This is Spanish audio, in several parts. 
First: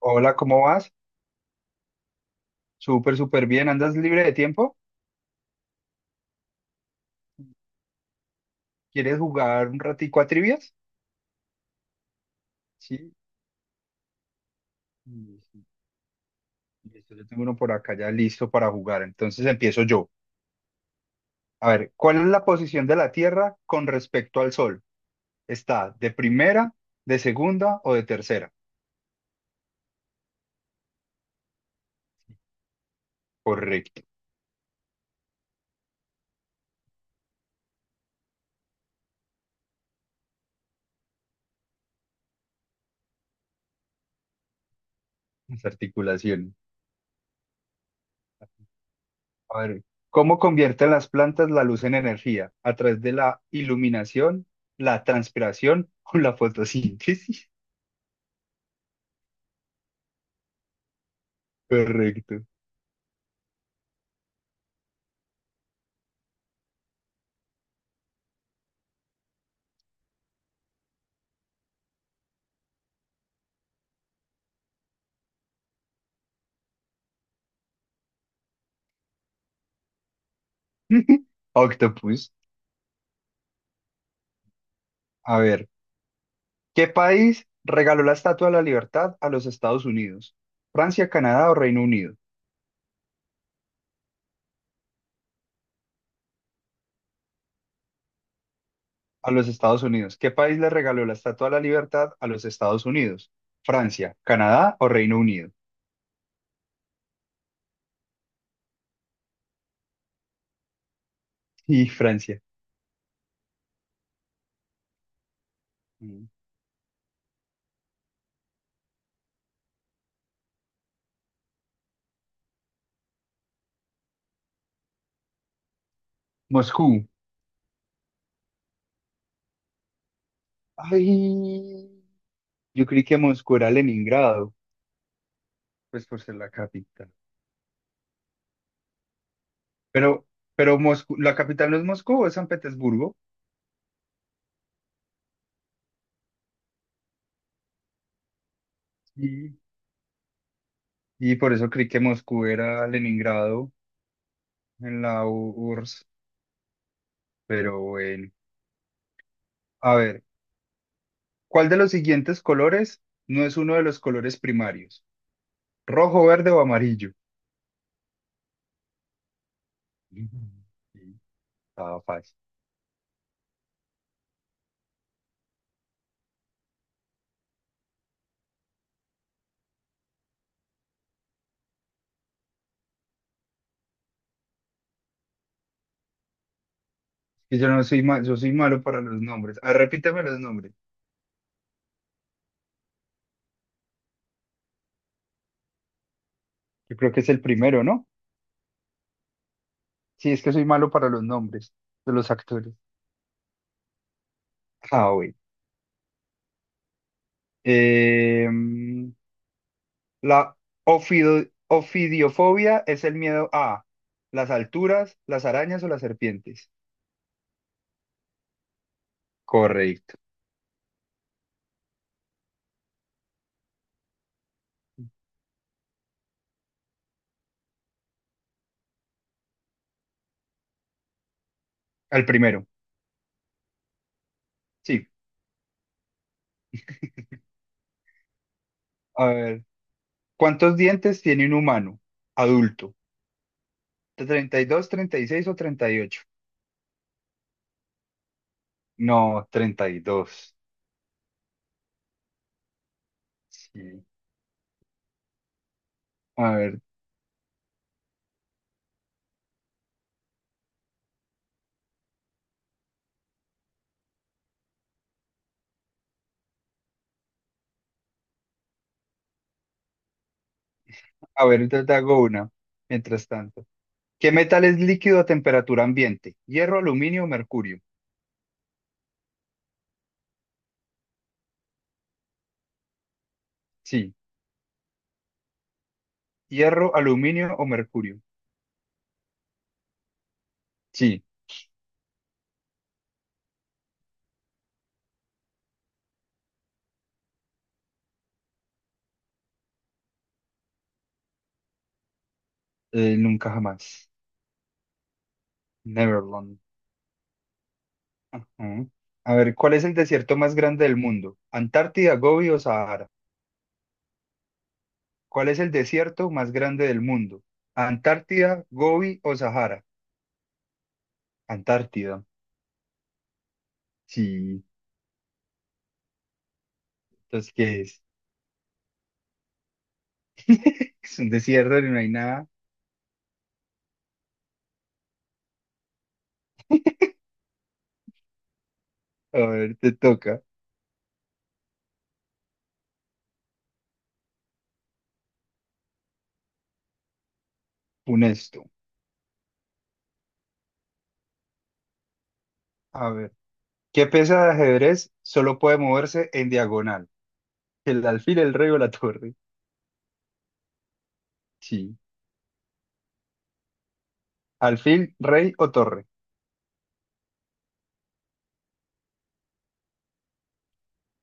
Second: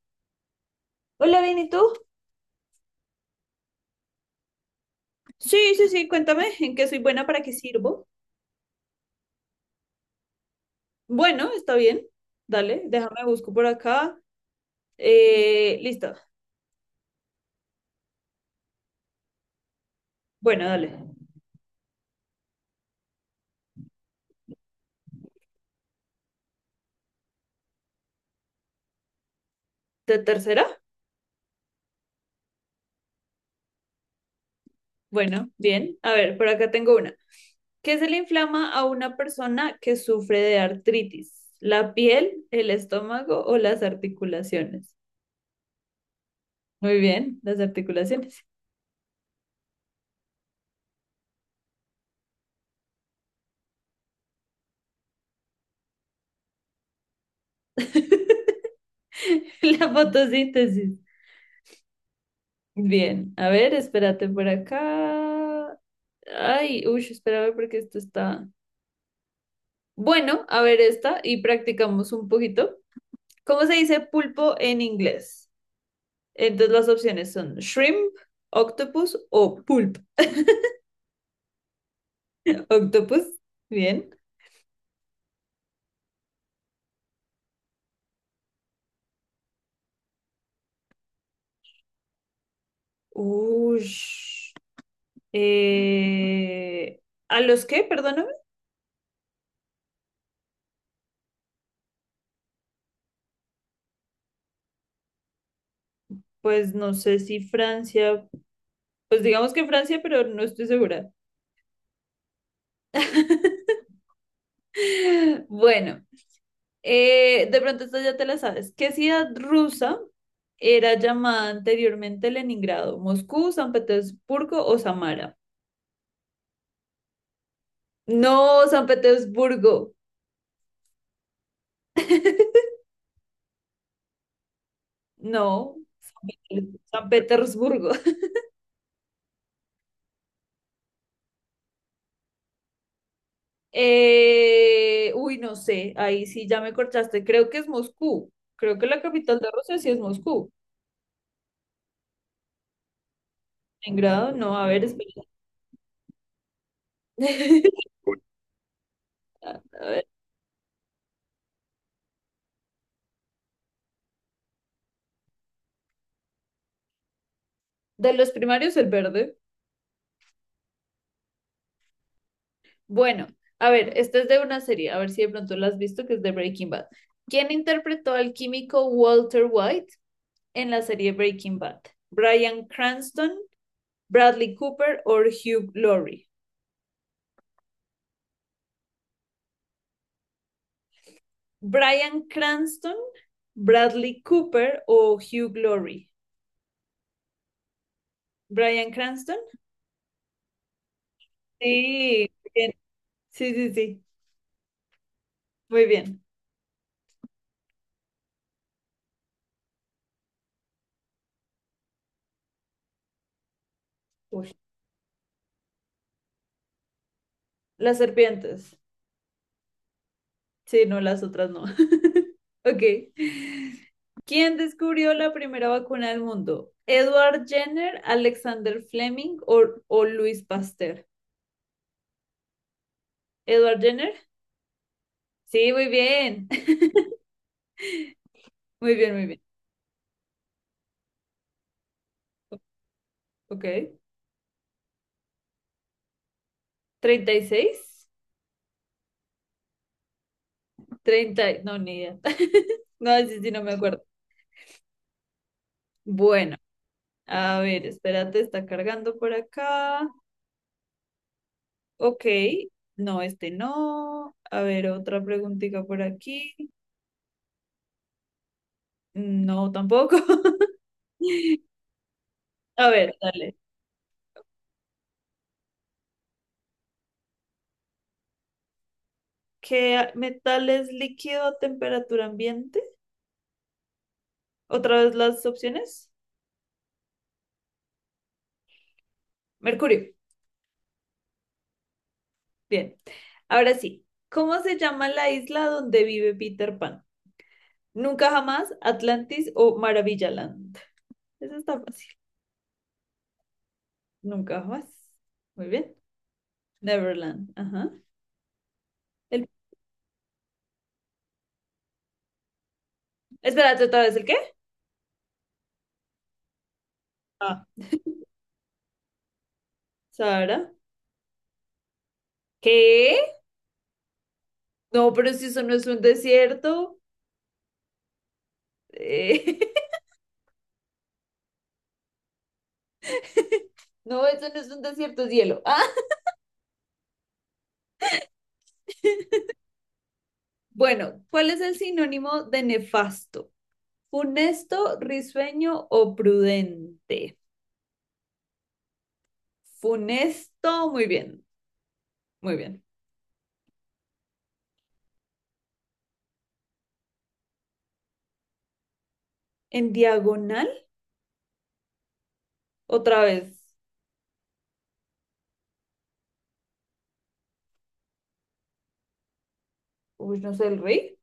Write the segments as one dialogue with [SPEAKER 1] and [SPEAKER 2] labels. [SPEAKER 1] Hola, ¿cómo vas?
[SPEAKER 2] Hola, bien, ¿y tú?
[SPEAKER 1] Súper, súper bien. ¿Andas libre de tiempo?
[SPEAKER 2] Sí, sí, sí, cuéntame en qué soy buena, para qué sirvo.
[SPEAKER 1] ¿Quieres jugar un ratico a trivias?
[SPEAKER 2] Bueno, está bien. Dale,
[SPEAKER 1] Sí.
[SPEAKER 2] déjame busco por acá.
[SPEAKER 1] Mm, sí.
[SPEAKER 2] Listo.
[SPEAKER 1] Listo, yo tengo uno por acá ya listo para jugar. Entonces empiezo yo.
[SPEAKER 2] Bueno, dale.
[SPEAKER 1] A ver, ¿cuál es la posición de la Tierra con respecto al Sol? ¿Está de primera, de segunda o de tercera?
[SPEAKER 2] Tercera?
[SPEAKER 1] Correcto.
[SPEAKER 2] Bueno, bien. A ver, por acá tengo una. ¿Qué se le inflama a una persona que sufre de artritis? ¿La piel, el estómago o las articulaciones?
[SPEAKER 1] Las articulaciones.
[SPEAKER 2] Muy bien, las articulaciones.
[SPEAKER 1] A ver, ¿cómo convierten las plantas la luz en energía? ¿A través de la iluminación, la transpiración o la fotosíntesis?
[SPEAKER 2] La fotosíntesis.
[SPEAKER 1] Correcto.
[SPEAKER 2] Bien, a ver, espérate por acá. Ay, uy, espera a ver porque esto está. Bueno, a ver esta y practicamos un poquito. ¿Cómo se dice pulpo en inglés? Entonces las opciones son shrimp, octopus o pulp.
[SPEAKER 1] Octopus.
[SPEAKER 2] Octopus, bien.
[SPEAKER 1] A ver, ¿qué país regaló la Estatua de la Libertad a los Estados Unidos? ¿Francia, Canadá o Reino Unido?
[SPEAKER 2] Uy. eh, ¿A los qué? Perdóname.
[SPEAKER 1] A los Estados Unidos. ¿Qué país le regaló la Estatua de la Libertad a los Estados Unidos? ¿Francia, Canadá o Reino Unido?
[SPEAKER 2] Pues no sé si Francia, pues digamos que Francia, pero no estoy segura.
[SPEAKER 1] Y Francia.
[SPEAKER 2] Bueno.
[SPEAKER 1] Mm.
[SPEAKER 2] De pronto esta ya te la sabes. ¿Qué ciudad rusa era llamada anteriormente Leningrado? ¿Moscú, San Petersburgo o Samara?
[SPEAKER 1] Moscú.
[SPEAKER 2] No, San Petersburgo.
[SPEAKER 1] Ay, yo creí que Moscú era Leningrado,
[SPEAKER 2] No,
[SPEAKER 1] pues por ser la
[SPEAKER 2] San
[SPEAKER 1] capital.
[SPEAKER 2] Petersburgo.
[SPEAKER 1] Pero, pero Moscú, la capital no es Moscú, es San Petersburgo.
[SPEAKER 2] Uy, no sé, ahí sí ya me cortaste. Creo que es Moscú. Creo que la capital de
[SPEAKER 1] Y,
[SPEAKER 2] Rusia sí es Moscú.
[SPEAKER 1] Y por eso creí que Moscú era Leningrado
[SPEAKER 2] Leningrado, no, a ver,
[SPEAKER 1] en
[SPEAKER 2] espera.
[SPEAKER 1] la URSS, pero bueno.
[SPEAKER 2] A
[SPEAKER 1] A
[SPEAKER 2] ver.
[SPEAKER 1] ver, ¿cuál de los siguientes colores no es uno de los colores primarios? ¿Rojo, verde o amarillo?
[SPEAKER 2] De los primarios, el verde.
[SPEAKER 1] Mm, sí. Estaba fácil.
[SPEAKER 2] Bueno, a ver, esta es de una serie, a ver si de pronto la has visto, que es de Breaking Bad. ¿Quién interpretó al químico Walter White en la serie Breaking Bad? ¿Bryan Cranston, Bradley Cooper o Hugh Laurie?
[SPEAKER 1] Y yo no soy yo soy malo para los nombres. Ah, repíteme los nombres.
[SPEAKER 2] ¿Bryan Cranston, Bradley Cooper o Hugh Laurie?
[SPEAKER 1] Yo creo que es el primero, ¿no?
[SPEAKER 2] ¿Bryan Cranston?
[SPEAKER 1] Sí, es que soy malo para los nombres de
[SPEAKER 2] Sí,
[SPEAKER 1] los
[SPEAKER 2] bien.
[SPEAKER 1] actores.
[SPEAKER 2] Sí, sí, sí.
[SPEAKER 1] Ah, bueno.
[SPEAKER 2] Muy bien.
[SPEAKER 1] Em, la ofidiofobia es el miedo a las
[SPEAKER 2] Uy,
[SPEAKER 1] alturas, las arañas o las serpientes.
[SPEAKER 2] las serpientes.
[SPEAKER 1] Correcto.
[SPEAKER 2] Sí, no, las otras no. Ok. ¿Quién descubrió la primera vacuna del mundo? ¿Edward Jenner, Alexander Fleming o Louis Pasteur?
[SPEAKER 1] Al primero.
[SPEAKER 2] ¿Edward Jenner?
[SPEAKER 1] Sí.
[SPEAKER 2] Sí, muy bien. Muy bien, muy
[SPEAKER 1] A
[SPEAKER 2] bien.
[SPEAKER 1] ver, ¿cuántos dientes tiene un humano adulto?
[SPEAKER 2] Ok.
[SPEAKER 1] Treinta y dos, 36 o 38?
[SPEAKER 2] ¿36?
[SPEAKER 1] No, 32.
[SPEAKER 2] No, ni idea. No, sí, sí, no me acuerdo.
[SPEAKER 1] Sí. A
[SPEAKER 2] Bueno,
[SPEAKER 1] ver,
[SPEAKER 2] a ver, espérate, está cargando por acá. Ok. No, este no. A ver, otra preguntita por aquí. No, tampoco.
[SPEAKER 1] a ver, te, te hago una.
[SPEAKER 2] A ver,
[SPEAKER 1] Mientras
[SPEAKER 2] dale.
[SPEAKER 1] tanto, ¿qué metal es líquido a temperatura ambiente? ¿Hierro, aluminio o mercurio?
[SPEAKER 2] ¿Qué metal es líquido a temperatura ambiente?
[SPEAKER 1] Sí.
[SPEAKER 2] Otra vez las opciones.
[SPEAKER 1] ¿Hierro, aluminio o mercurio?
[SPEAKER 2] Mercurio.
[SPEAKER 1] Sí.
[SPEAKER 2] Bien. Ahora sí. ¿Cómo se llama la isla donde vive Peter Pan? Nunca jamás, Atlantis o Maravillaland. Eso está fácil.
[SPEAKER 1] Nunca jamás.
[SPEAKER 2] Nunca jamás. Muy bien.
[SPEAKER 1] Neverland.
[SPEAKER 2] Neverland. Ajá.
[SPEAKER 1] Ajá. A
[SPEAKER 2] El...
[SPEAKER 1] ver, ¿cuál es el desierto más grande del mundo? ¿Antártida, Gobi o Sahara?
[SPEAKER 2] Espérate otra vez, ¿el qué?
[SPEAKER 1] ¿Cuál es el desierto más grande del mundo?
[SPEAKER 2] Ah.
[SPEAKER 1] ¿Antártida, Gobi o Sahara?
[SPEAKER 2] Sara.
[SPEAKER 1] Antártida.
[SPEAKER 2] ¿Qué?
[SPEAKER 1] Sí.
[SPEAKER 2] No, pero si eso no es un desierto.
[SPEAKER 1] Entonces, ¿qué es?
[SPEAKER 2] Eh,
[SPEAKER 1] Es un desierto y no hay nada.
[SPEAKER 2] No, eso no es un desierto, es hielo. Ah,
[SPEAKER 1] A ver, te toca.
[SPEAKER 2] bueno, ¿cuál es el sinónimo de nefasto? ¿Funesto, risueño o prudente?
[SPEAKER 1] Funesto.
[SPEAKER 2] Funesto, muy bien, muy bien.
[SPEAKER 1] A ver. ¿Qué pieza de ajedrez solo puede moverse en diagonal? ¿El alfil, el rey o la torre?
[SPEAKER 2] ¿En diagonal?
[SPEAKER 1] Sí.
[SPEAKER 2] Otra vez.
[SPEAKER 1] ¿Alfil, rey o torre?
[SPEAKER 2] Uy, no sé, el rey.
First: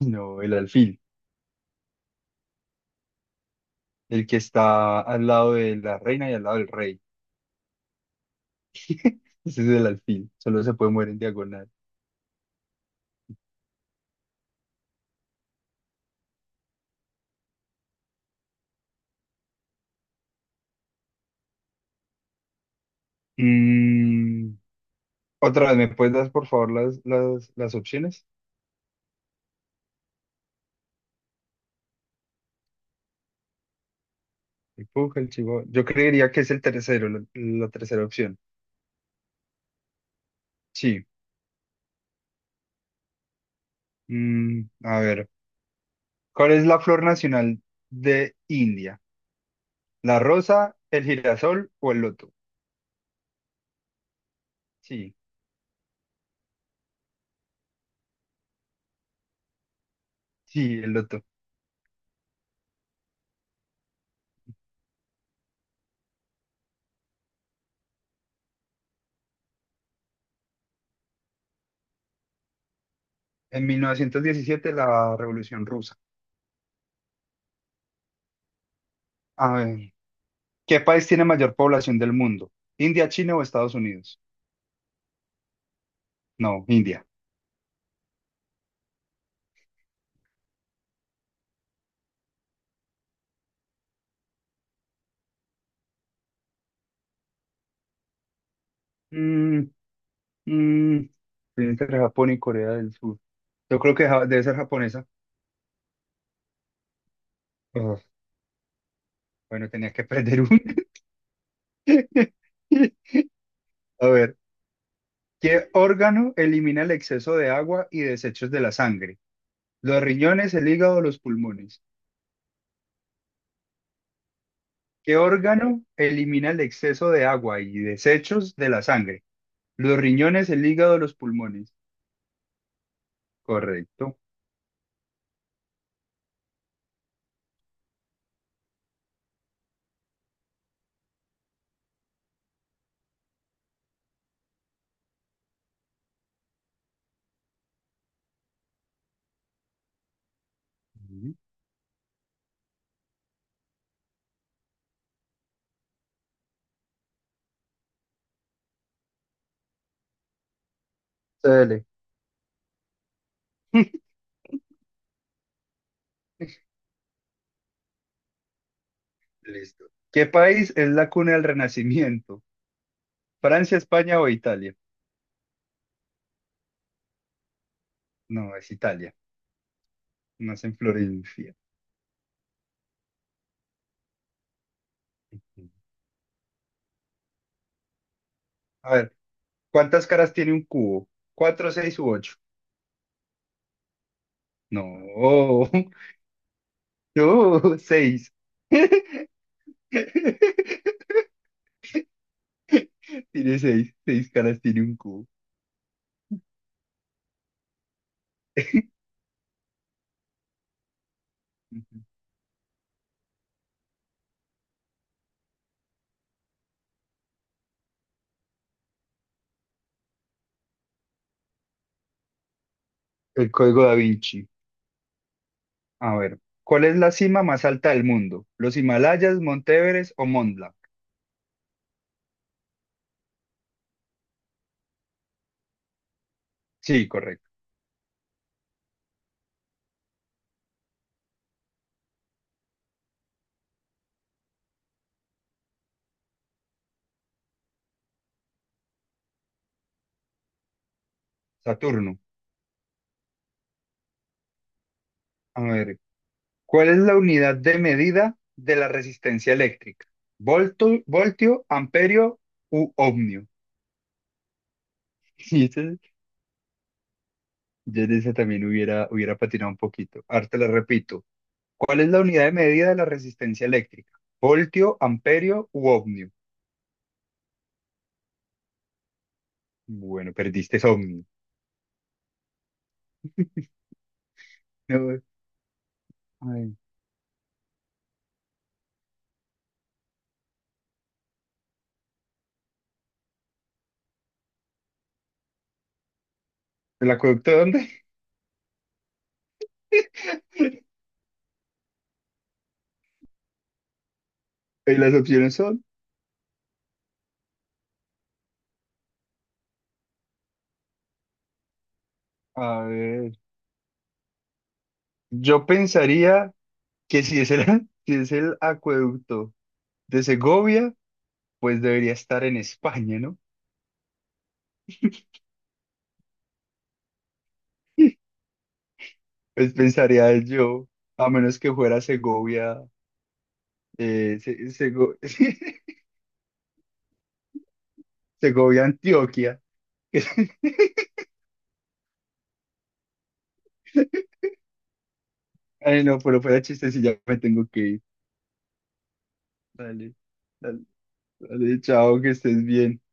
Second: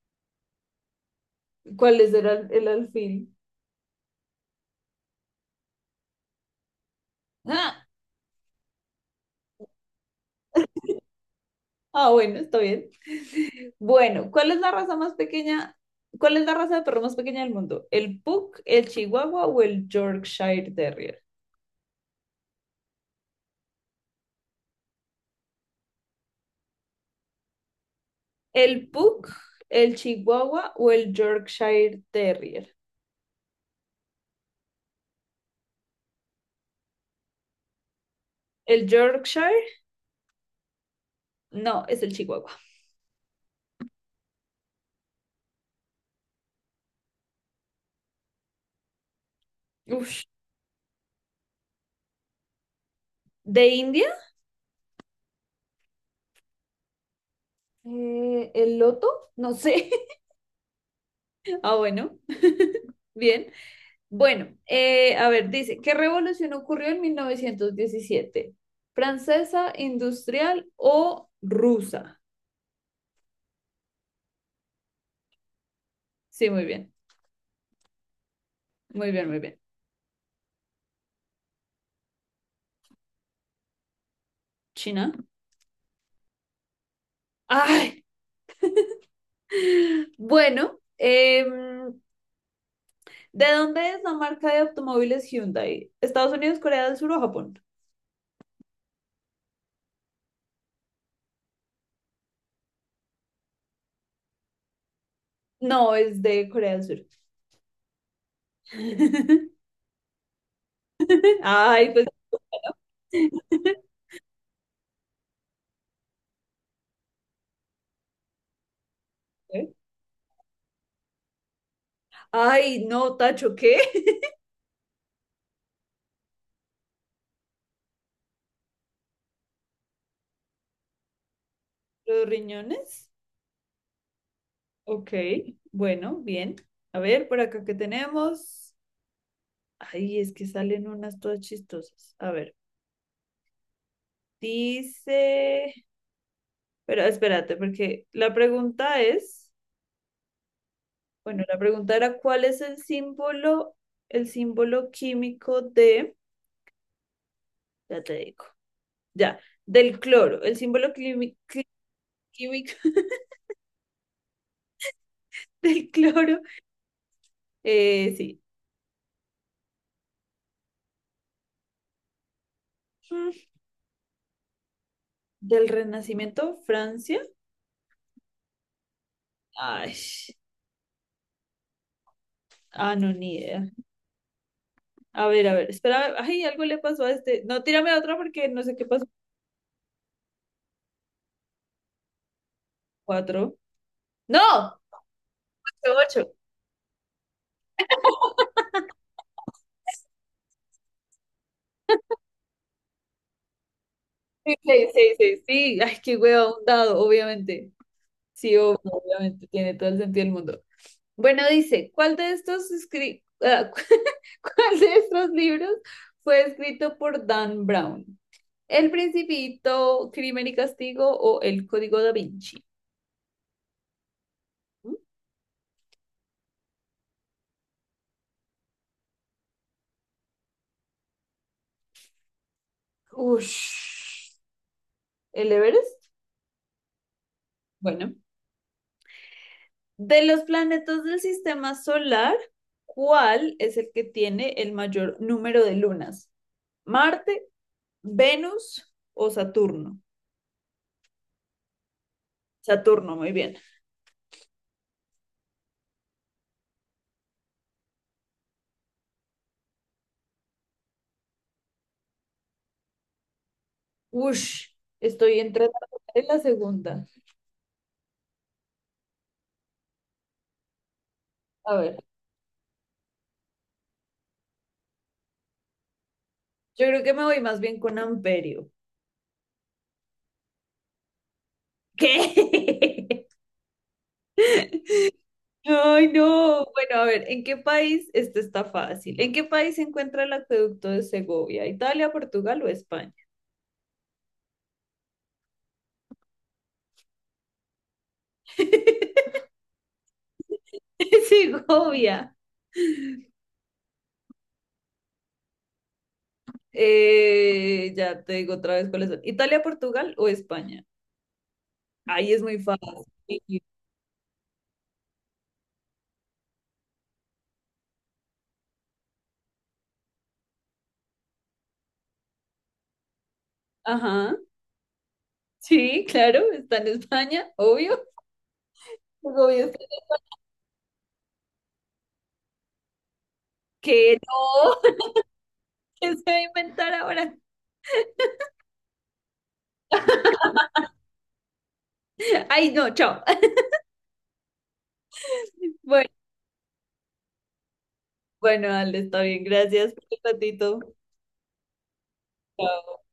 [SPEAKER 1] No, el alfil.
[SPEAKER 2] ¿Cuál es el, el alfil?
[SPEAKER 1] El que está al lado de la reina y al lado del rey.
[SPEAKER 2] Ah,
[SPEAKER 1] Ese es el alfil. Solo se puede mover en diagonal.
[SPEAKER 2] ah, bueno, está bien. Bueno, ¿cuál es la raza más pequeña? ¿Cuál es la raza de perro más pequeña del mundo? ¿El Pug, el Chihuahua o el Yorkshire Terrier?
[SPEAKER 1] Mm, Otra vez, ¿me puedes dar por favor las opciones?
[SPEAKER 2] El Pug, el Chihuahua o el Yorkshire Terrier.
[SPEAKER 1] El Puja, el Chivo. Yo creería que es el tercero, la tercera opción.
[SPEAKER 2] El Yorkshire,
[SPEAKER 1] Sí.
[SPEAKER 2] no, es el Chihuahua.
[SPEAKER 1] A ver, ¿cuál es la flor nacional de India? ¿La
[SPEAKER 2] Ush.
[SPEAKER 1] rosa, el girasol o el loto?
[SPEAKER 2] ¿De India?
[SPEAKER 1] Sí,
[SPEAKER 2] ¿El loto? No sé.
[SPEAKER 1] sí, el loto.
[SPEAKER 2] Ah, bueno. Bien. Bueno, a ver, dice, ¿qué revolución ocurrió en 1917, ¿Francesa, industrial o rusa?
[SPEAKER 1] En 1917, la Revolución Rusa.
[SPEAKER 2] Sí, muy bien, muy bien, muy
[SPEAKER 1] A
[SPEAKER 2] bien.
[SPEAKER 1] ver, ¿qué país tiene mayor población del mundo? ¿India, China o Estados Unidos?
[SPEAKER 2] ¿China?
[SPEAKER 1] No, India.
[SPEAKER 2] Ay, bueno, ¿de dónde es la marca de automóviles Hyundai? ¿Estados Unidos, Corea del Sur o Japón?
[SPEAKER 1] Mm, mm, Estoy entre Japón y Corea del Sur. Yo creo que debe ser japonesa.
[SPEAKER 2] No, es de Corea del Sur.
[SPEAKER 1] Bueno, tenías que perder un.
[SPEAKER 2] Ay, pues.
[SPEAKER 1] A ver, ¿qué órgano elimina el exceso de agua y desechos de la sangre?
[SPEAKER 2] ¿Eh?
[SPEAKER 1] Los riñones, el hígado, los pulmones.
[SPEAKER 2] Ay, no, Tacho, ¿qué?
[SPEAKER 1] ¿Qué órgano elimina el exceso de agua y desechos de la sangre? Los riñones, el hígado, los pulmones.
[SPEAKER 2] ¿Los riñones?
[SPEAKER 1] Correcto.
[SPEAKER 2] Ok, bueno, bien. A ver, por acá que tenemos. Ay, es que salen unas todas chistosas. A ver, dice. Pero espérate, porque la pregunta es,
[SPEAKER 1] Ujú.
[SPEAKER 2] bueno, la pregunta era ¿cuál es el símbolo químico de... Ya te digo. Ya. Del cloro. El símbolo
[SPEAKER 1] Dale.
[SPEAKER 2] químico del cloro. Sí.
[SPEAKER 1] Listo. ¿Qué país es la cuna del Renacimiento?
[SPEAKER 2] Mm.
[SPEAKER 1] ¿Francia, España o Italia?
[SPEAKER 2] Del Renacimiento, Francia.
[SPEAKER 1] No, es Italia.
[SPEAKER 2] Ay.
[SPEAKER 1] Nace en Florencia.
[SPEAKER 2] Ah, no, ni idea. A ver, a ver. Espera. Ay, algo le pasó a este. No, tírame a otro porque no sé qué
[SPEAKER 1] A
[SPEAKER 2] pasó.
[SPEAKER 1] ver, ¿cuántas caras tiene un cubo? ¿Cuatro, seis u ocho?
[SPEAKER 2] Cuatro. ¡No!
[SPEAKER 1] No,
[SPEAKER 2] Fue ocho.
[SPEAKER 1] no, seis. Tiene seis, seis
[SPEAKER 2] Sí,
[SPEAKER 1] caras, tiene
[SPEAKER 2] sí,
[SPEAKER 1] un
[SPEAKER 2] sí,
[SPEAKER 1] cubo.
[SPEAKER 2] sí, sí. Ay, qué hueva, un dado, obviamente. Sí, obviamente. Tiene todo el sentido del mundo. Bueno, dice,
[SPEAKER 1] Ujú.
[SPEAKER 2] ¿cuál de estos escri- ah, ¿cuál de estos libros fue escrito por Dan Brown? ¿El Principito, Crimen y Castigo o El Código da Vinci?
[SPEAKER 1] El código Da Vinci.
[SPEAKER 2] ¿Mm?
[SPEAKER 1] A ver, ¿cuál es la cima más alta del mundo? ¿Los Himalayas, Monte Everest o Mont Blanc?
[SPEAKER 2] Ush. ¿El Everest?
[SPEAKER 1] Sí, correcto.
[SPEAKER 2] Bueno, de los planetas del sistema solar, ¿cuál es el que tiene el mayor número de lunas? ¿Marte, Venus o Saturno?
[SPEAKER 1] Saturno.
[SPEAKER 2] Saturno, muy bien.
[SPEAKER 1] A ver, ¿cuál es la unidad de medida de la resistencia eléctrica? Voltio, amperio u ohmio?
[SPEAKER 2] Ush, estoy
[SPEAKER 1] Y
[SPEAKER 2] entre la
[SPEAKER 1] ese-
[SPEAKER 2] primera y la segunda.
[SPEAKER 1] yo en ese también hubiera patinado un poquito. Ahora te la repito.
[SPEAKER 2] A ver.
[SPEAKER 1] ¿Cuál es la unidad de medida de la resistencia eléctrica? ¿Voltio, amperio u ohmio?
[SPEAKER 2] Yo creo que me voy más bien con amperio.
[SPEAKER 1] Bueno, perdiste es ohmio.
[SPEAKER 2] ¿Qué?
[SPEAKER 1] No,
[SPEAKER 2] Ay, no.
[SPEAKER 1] ay,
[SPEAKER 2] Bueno, a ver, ¿en qué país? Esto está fácil. ¿En qué país se encuentra el acueducto de Segovia? ¿Italia, Portugal o España?
[SPEAKER 1] ¿el acueducto de dónde?
[SPEAKER 2] Segovia.
[SPEAKER 1] Y las opciones son,
[SPEAKER 2] Ya te digo otra vez cuáles son. ¿Italia, Portugal o España? Ahí es muy
[SPEAKER 1] a
[SPEAKER 2] fácil.
[SPEAKER 1] ver, yo pensaría que si es el, si es el acueducto de Segovia, pues debería estar en España, ¿no?
[SPEAKER 2] Ajá. Sí, claro, está en España, obvio. Segovia
[SPEAKER 1] Pues
[SPEAKER 2] está...
[SPEAKER 1] pensaría yo, a menos que fuera Segovia,
[SPEAKER 2] que
[SPEAKER 1] eh, Se-
[SPEAKER 2] no,
[SPEAKER 1] Sego-
[SPEAKER 2] ¿qué se va a inventar ahora?
[SPEAKER 1] Segovia, Antioquia.
[SPEAKER 2] Ay, no, chao.
[SPEAKER 1] Ay,
[SPEAKER 2] Bueno,
[SPEAKER 1] no, pero fuera chiste si ya me tengo que ir.
[SPEAKER 2] bueno, Ale, está bien. Gracias por
[SPEAKER 1] Dale,
[SPEAKER 2] el ratito.
[SPEAKER 1] dale. Vale, chao, que estés bien.
[SPEAKER 2] Chao.